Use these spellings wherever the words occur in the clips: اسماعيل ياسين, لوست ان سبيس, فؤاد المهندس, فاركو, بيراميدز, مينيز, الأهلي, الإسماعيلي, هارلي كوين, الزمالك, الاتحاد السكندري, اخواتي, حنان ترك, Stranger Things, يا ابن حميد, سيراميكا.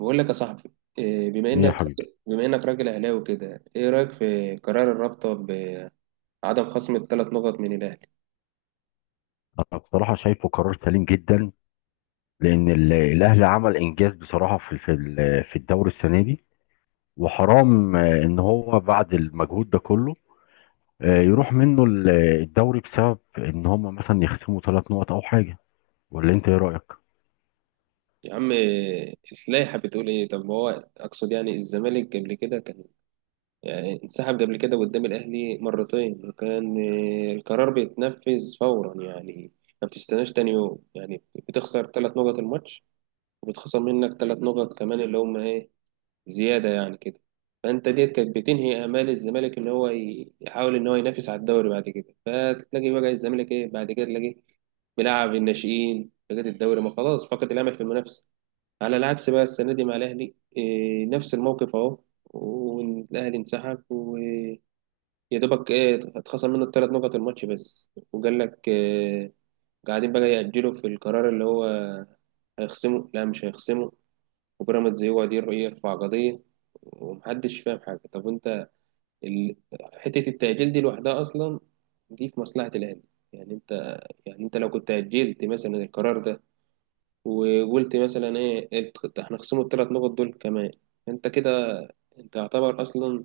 بقول لك يا صاحبي إيه، بما ايه يا انك حبيبي. بما انك راجل اهلاوي كده، ايه رايك في قرار الرابطه بعدم خصم الثلاث نقط من الاهلي؟ انا بصراحه شايفه قرار سليم جدا، لان الاهلي عمل انجاز بصراحه في الدوري السنه دي. وحرام، ان هو بعد المجهود ده كله، يروح منه الدوري بسبب ان هم مثلا يخصموا 3 نقط او حاجه. ولا انت ايه رايك؟ يا عم إيه، اللائحه بتقول ايه؟ طب ما هو اقصد يعني الزمالك قبل كده كان يعني انسحب قبل كده قدام الاهلي مرتين، وكان إيه، القرار بيتنفذ فورا يعني. ما بتستناش تاني يوم يعني. بتخسر ثلاث نقط الماتش، وبتخسر منك ثلاث نقط كمان اللي هم ايه زيادة يعني كده. فأنت ديت كانت بتنهي آمال الزمالك إن هو يحاول إن هو ينافس على الدوري بعد كده. فتلاقي بقى الزمالك إيه بعد كده تلاقيه بيلعب الناشئين لغاية الدوري ما خلاص فقد الأمل في المنافسة. على العكس بقى السنة دي مع الأهلي إيه نفس الموقف أهو. والأهلي انسحب ويا دوبك إيه اتخصم منه الثلاث نقط الماتش بس، وقال لك إيه قاعدين بقى يأجلوا في القرار اللي هو هيخصمه لا مش هيخصمه، وبيراميدز يقعد يرفع قضية ومحدش فاهم حاجة. طب انت ال... حتة التأجيل دي لوحدها أصلا دي في مصلحة الأهلي. يعني انت، يعني انت لو كنت أجلت مثلا القرار ده وقلت مثلا ايه احنا خصموا الثلاث نقط دول كمان، انت كده، انت يعتبر اصلا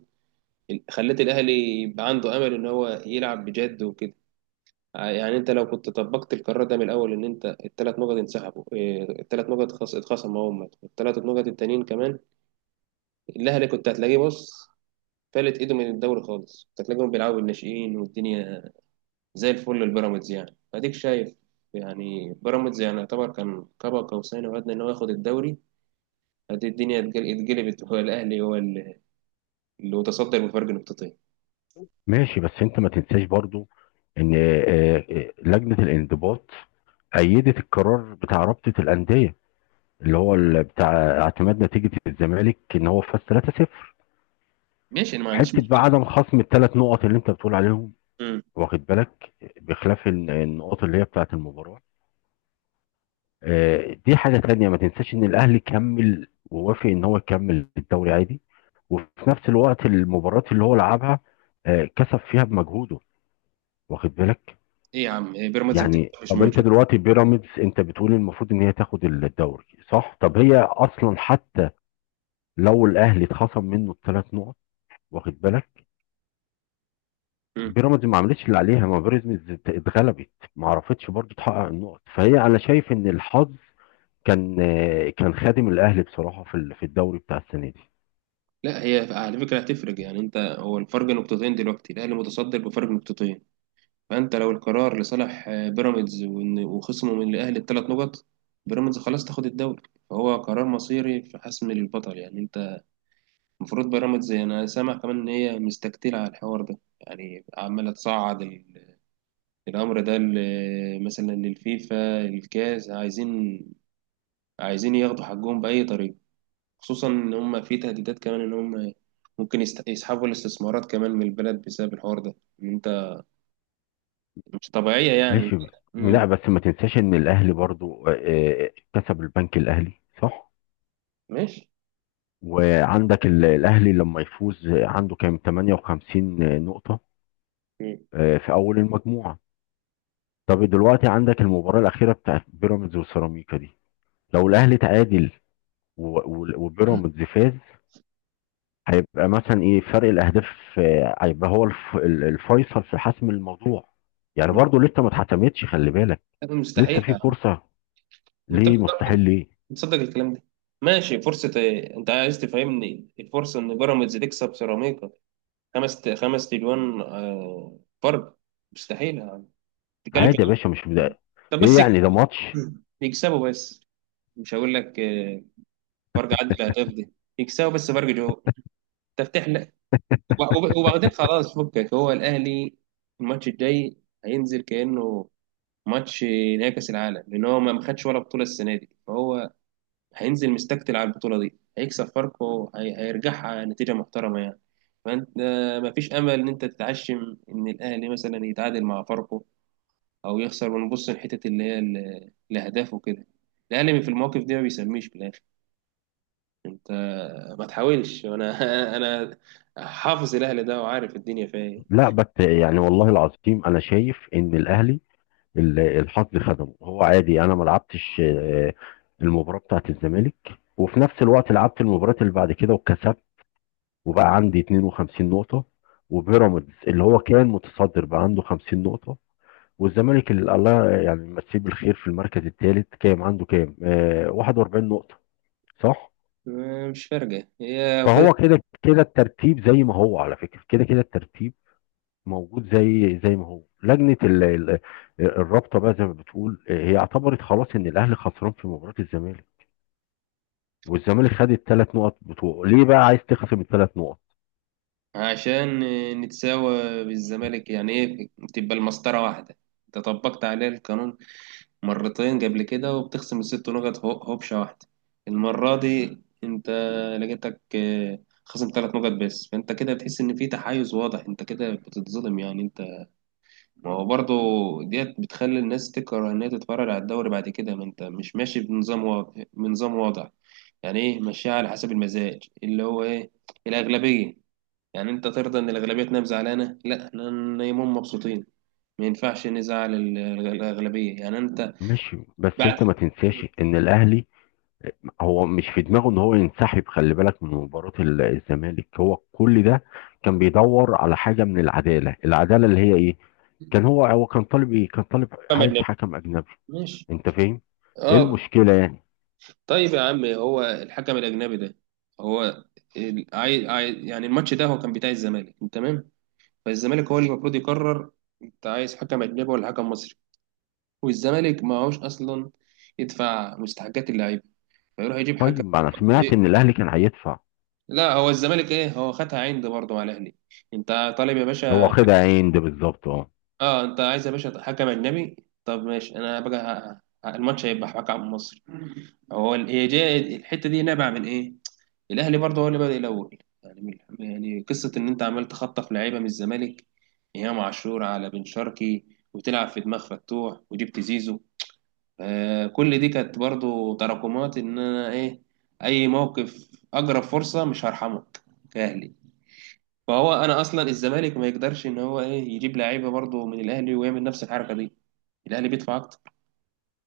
خليت الأهلي يبقى عنده أمل إن هو يلعب بجد وكده. يعني انت لو كنت طبقت القرار ده من الاول ان انت الثلاث نقط انسحبوا إيه، الثلاث نقط اتخصموا هم الثلاث نقط التانيين كمان، الاهلي كنت هتلاقيه بص فلت ايده من الدوري خالص، كانت تلاقيهم بيلعبوا بالناشئين والدنيا زي الفل للبيراميدز يعني اديك شايف. يعني بيراميدز يعني يعتبر كان كبا قوسين او ادنى ان هو ياخد الدوري. ادي الدنيا اتقلبت، هو الاهلي هو اللي اللي متصدر بفرق نقطتين. ماشي، بس انت ما تنساش برضو ان لجنه الانضباط أيدت القرار بتاع رابطة الأندية، اللي هو بتاع اعتماد نتيجة الزمالك إن هو فاز 3-0. ماشي، انا ما عنديش حته بقى مشكله. عدم خصم الثلاث نقط اللي انت بتقول عليهم، مم. واخد بالك؟ بخلاف النقط اللي هي بتاعه المباراه، دي حاجه تانية. ما تنساش ان الاهلي كمل ووافق ان هو يكمل الدوري عادي، وفي نفس الوقت المباريات اللي هو لعبها كسب فيها بمجهوده، واخد بالك؟ ايه يا عم إيه بيراميدز يعني بتكسب مش طب ماتش. انت دلوقتي بيراميدز، انت بتقول المفروض ان هي تاخد الدوري، صح؟ طب هي اصلا حتى لو الاهلي اتخصم منه الثلاث نقط، واخد بالك؟ مم. بيراميدز ما عملتش اللي عليها، ما بيراميدز اتغلبت، ما عرفتش برضو تحقق النقط. فهي انا شايف ان الحظ كان خادم الاهلي بصراحه في الدوري بتاع السنه دي. لا هي على فكره هتفرق، يعني انت هو الفرق نقطتين دلوقتي الاهلي متصدر بفرق نقطتين. فأنت لو القرار لصالح بيراميدز وخصمه من الأهلي الثلاث نقط، بيراميدز خلاص تاخد الدوري. فهو قرار مصيري في حسم للبطل يعني أنت. المفروض بيراميدز، أنا سامع كمان إن هي مستكتلة على الحوار ده، يعني عمالة تصعد الأمر ده مثلا للفيفا الكاس، عايزين عايزين ياخدوا حقهم بأي طريقة، خصوصا إن هم في تهديدات كمان إن هم ممكن يسحبوا الاستثمارات كمان من البلد بسبب الحوار ده. إن أنت مش طبيعية يعني. ماشي بس. مم. لا، بس ما تنساش ان الاهلي برضو آه، كسب البنك الاهلي، صح؟ ماشي. وعندك الاهلي لما يفوز، عنده كام؟ 58 نقطه، مم. في اول المجموعه. طب دلوقتي عندك المباراه الاخيره بتاعت بيراميدز وسيراميكا دي، لو الاهلي تعادل وبيراميدز فاز، هيبقى مثلا ايه فرق الاهداف؟ هيبقى هو الفيصل في حسم الموضوع. يعني برضو لسه ما اتحسمتش، خلي بالك، لسه مستحيل. في فرصة. انت ليه بتقدر مستحيل؟ ليه؟ تصدق الكلام ده؟ ماشي فرصة ايه، انت عايز تفهمني الفرصة ان بيراميدز تكسب سيراميكا خمس خمس تليون فرق؟ مستحيل يعني. تتكلم في عادي يا إيه؟ باشا، مش بدأ. طب ايه بس يعني؟ ده ماتش. يكسبوا بس، مش هقول لك فرق عدد الاهداف دي، يكسبوا بس فرق جو تفتح لك. وبعدين خلاص فكك، هو الاهلي الماتش الجاي هينزل كانه ماتش نهائي كاس العالم، لان هو ما خدش ولا بطوله السنه دي، فهو هينزل مستكتل على البطولة دي هيكسب فاركو هيرجعها نتيجة محترمة يعني. فأنت مفيش أمل إن أنت تتعشم إن الأهلي مثلا يتعادل مع فاركو أو يخسر ونبص لحتة اللي هي الأهداف وكده. الأهلي في المواقف دي ما بيسميش في الآخر. أنت ما تحاولش. أنا أنا حافظ الأهلي ده وعارف الدنيا فيها إيه. لا، بس يعني والله العظيم انا شايف ان الاهلي الحظ خدمه. هو عادي، انا ما لعبتش المباراة بتاعت الزمالك، وفي نفس الوقت لعبت المباراة اللي بعد كده وكسبت، وبقى عندي 52 نقطة، وبيراميدز اللي هو كان متصدر بقى عنده 50 نقطة، والزمالك اللي الله يعني يمسيه بالخير في المركز الثالث، عنده كام؟ 41 نقطة، صح؟ مش فارقة هي كده. فهو كده كده الترتيب زي ما هو، على فكرة كده كده الترتيب موجود زي ما هو. لجنة الرابطة بقى زي ما بتقول، هي اعتبرت خلاص ان الاهلي خسران في مباراة الزمالك، والزمالك خد الثلاث نقط بتوعه. ليه بقى عايز تخصم الثلاث نقط؟ عشان نتساوى بالزمالك، يعني إيه تبقى المسطرة واحدة. أنت طبقت عليه القانون مرتين قبل كده وبتخصم الست نقط هوبشة واحدة. المرة دي انت لقيتك خصم ثلاث نقط بس. فانت كده بتحس ان في تحيز واضح، انت كده بتتظلم يعني انت. ما هو برضه ديت بتخلي الناس تكره ان هي تتفرج على الدوري بعد كده. ما انت مش ماشي بنظام واضح بنظام واضح يعني، ايه ماشيها على حسب المزاج اللي هو ايه الاغلبية. يعني انت ترضى ان الاغلبية تنام زعلانة؟ لا احنا نايمين مبسوطين. ما ينفعش نزعل الاغلبية يعني انت. ماشي، بس بعد انت ما تنساش ان الاهلي هو مش في دماغه ان هو ينسحب، خلي بالك، من مباراة الزمالك. هو كل ده كان بيدور على حاجة من العدالة، العدالة اللي هي ايه. كان هو كان طالب ايه، كان طالب محمد عايز نبي. حكم اجنبي. ماشي. انت فاهم؟ ايه اه. المشكلة يعني؟ طيب يا عم هو الحكم الاجنبي ده هو يعني الماتش ده هو كان بتاع الزمالك تمام، فالزمالك هو اللي المفروض يقرر، انت عايز حكم اجنبي ولا حكم مصري؟ والزمالك ما هوش اصلا يدفع مستحقات اللعيبه فيروح يجيب حكم. طيب ما انا إيه؟ سمعت ان الاهلي كان هيدفع، لا هو الزمالك ايه هو خدها عند برضه مع الاهلي، انت طالب يا هو باشا. خد عين ده بالظبط، اه. اه انت عايز يا باشا حكم اجنبي. طب ماشي، انا بقى الماتش هيبقى حكم مصري. هو هي جاية الحته دي نابعه من ايه؟ الاهلي برضه هو اللي بادئ الاول يعني يعني قصه ان انت عمال تخطف لعيبه من الزمالك ايام عاشور على بن شرقي وتلعب في دماغ فتوح وجبت زيزو. آه كل دي كانت برضه تراكمات ان انا ايه اي موقف اقرب فرصه مش هرحمك كاهلي. فهو انا اصلا الزمالك ما يقدرش ان هو ايه يجيب لعيبه برضه من الاهلي ويعمل نفس الحركه دي، الاهلي بيدفع اكتر.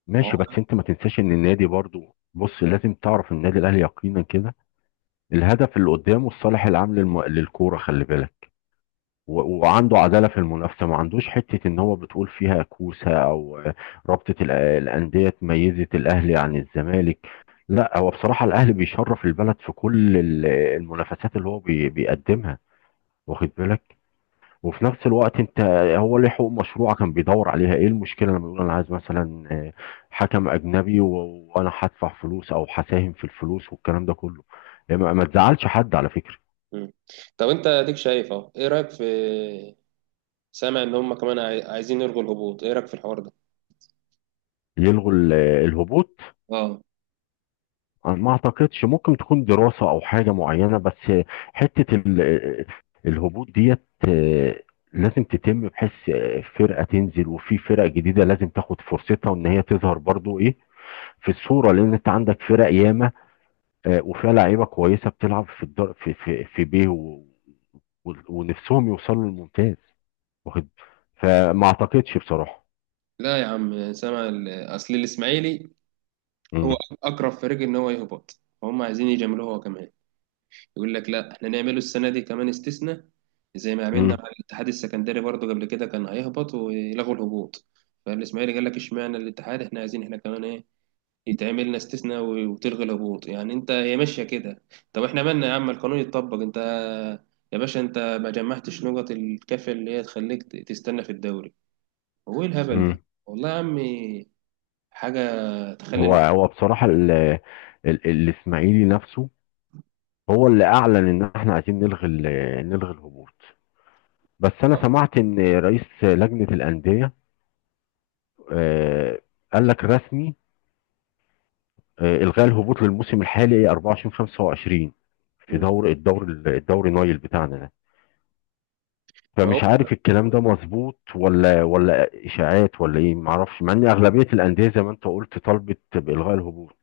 ماشي، بس وهو. انت ما تنساش ان النادي برضو، بص لازم تعرف النادي الاهلي يقينا كده الهدف اللي قدامه الصالح العام للكورة، خلي بالك. وعنده عدالة في المنافسة، ما عندوش حتة ان هو بتقول فيها كوسة او رابطة الأندية ميزت الأهلي عن الزمالك. لا، هو بصراحة الأهلي بيشرف البلد في كل المنافسات اللي هو بيقدمها، واخد بالك. وفي نفس الوقت انت، هو ليه حقوق مشروعة كان بيدور عليها. ايه المشكلة لما يقول انا عايز مثلا حكم اجنبي، وانا هدفع فلوس او هساهم في الفلوس والكلام ده كله؟ ما تزعلش حد على فكرة. مم. طب انت اديك شايف اهو، ايه رايك في، سامع ان هم كمان عايزين يلغوا الهبوط، ايه رايك في الحوار ده؟ يلغوا الهبوط؟ اه. أنا ما اعتقدش. ممكن تكون دراسة او حاجة معينة، بس حتة الهبوط ديت، آه، لازم تتم، بحيث فرقة تنزل وفي فرق جديدة لازم تاخد فرصتها، وان هي تظهر برضو ايه في الصورة. لان انت عندك فرق ياما، وفيها لعيبة كويسة بتلعب في الدر في في في بيه ونفسهم يوصلوا للممتاز، واخد. فما اعتقدش بصراحة. لا يا عم سامع اصل الاسماعيلي هو امم اقرب فريق ان هو يهبط، فهم عايزين يجاملوه هو كمان، يقول لك لا احنا نعمله السنه دي كمان استثناء زي ما عملنا امم مع الاتحاد السكندري برضو قبل كده كان هيهبط ويلغوا الهبوط. فالاسماعيلي قال لك اشمعنى الاتحاد، احنا عايزين احنا كمان ايه يتعمل لنا استثناء وتلغي الهبوط. يعني انت هي ماشيه كده. طب احنا مالنا يا عم، القانون يتطبق، انت يا باشا انت ما جمعتش نقط الكافيه اللي هي تخليك تستنى في الدوري. هو ايه الهبل ده؟ والله يا عم حاجة تخلي هو الواحد. بصراحة الاسماعيلي نفسه هو اللي اعلن ان احنا عايزين نلغي الهبوط. بس انا سمعت ان رئيس لجنة الأندية، آه، قال لك رسمي، الغاء الهبوط للموسم الحالي 24/25، في مم. دور الدور الدوري نايل بتاعنا ده. ما هو. فمش عارف الكلام ده مظبوط، ولا اشاعات، ولا ايه؟ معرفش، مع ان اغلبيه الانديه زي ما انت قلت طالبت بالغاء الهبوط.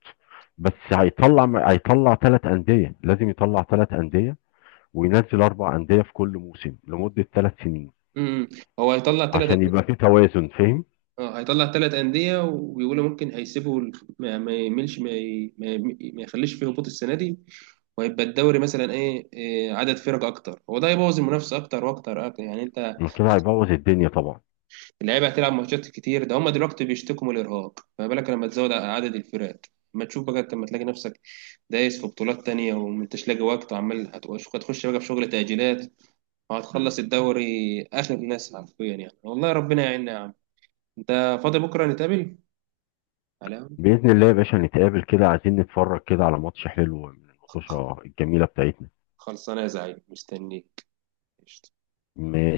بس هيطلع 3 انديه، لازم يطلع 3 انديه وينزل 4 انديه في كل موسم لمده 3 سنين امم. هو هيطلع ثلاث عشان يبقى في توازن، فاهم؟ هيطلع ثلاث أندية، وبيقولوا ممكن هيسيبوا ما يملش ما يخليش فيه هبوط السنة دي. وهيبقى الدوري مثلا ايه إيه، عدد فرق اكتر، هو ده هيبوظ المنافسة اكتر واكتر اكتر يعني انت. ما كده هيبوظ الدنيا طبعا. اللعيبة هتلعب ماتشات كتير، ده هم دلوقتي بيشتكوا من الارهاق، فما بالك لما تزود عدد الفرق؟ ما تشوف بقى انت لما تلاقي نفسك دايس في بطولات تانية وما انتش لاقي وقت، وعمال هتخش بقى في شغل تأجيلات، وهتخلص الدوري آخر ناس حرفيا يعني. والله ربنا يعيننا يا عم. أنت فاضي بكرة نتقابل؟ على. باذن الله يا باشا نتقابل كده، عايزين نتفرج كده على ماتش حلو من الماتشة الجميله بتاعتنا. خلصانة يا زعيم مستنيك. م-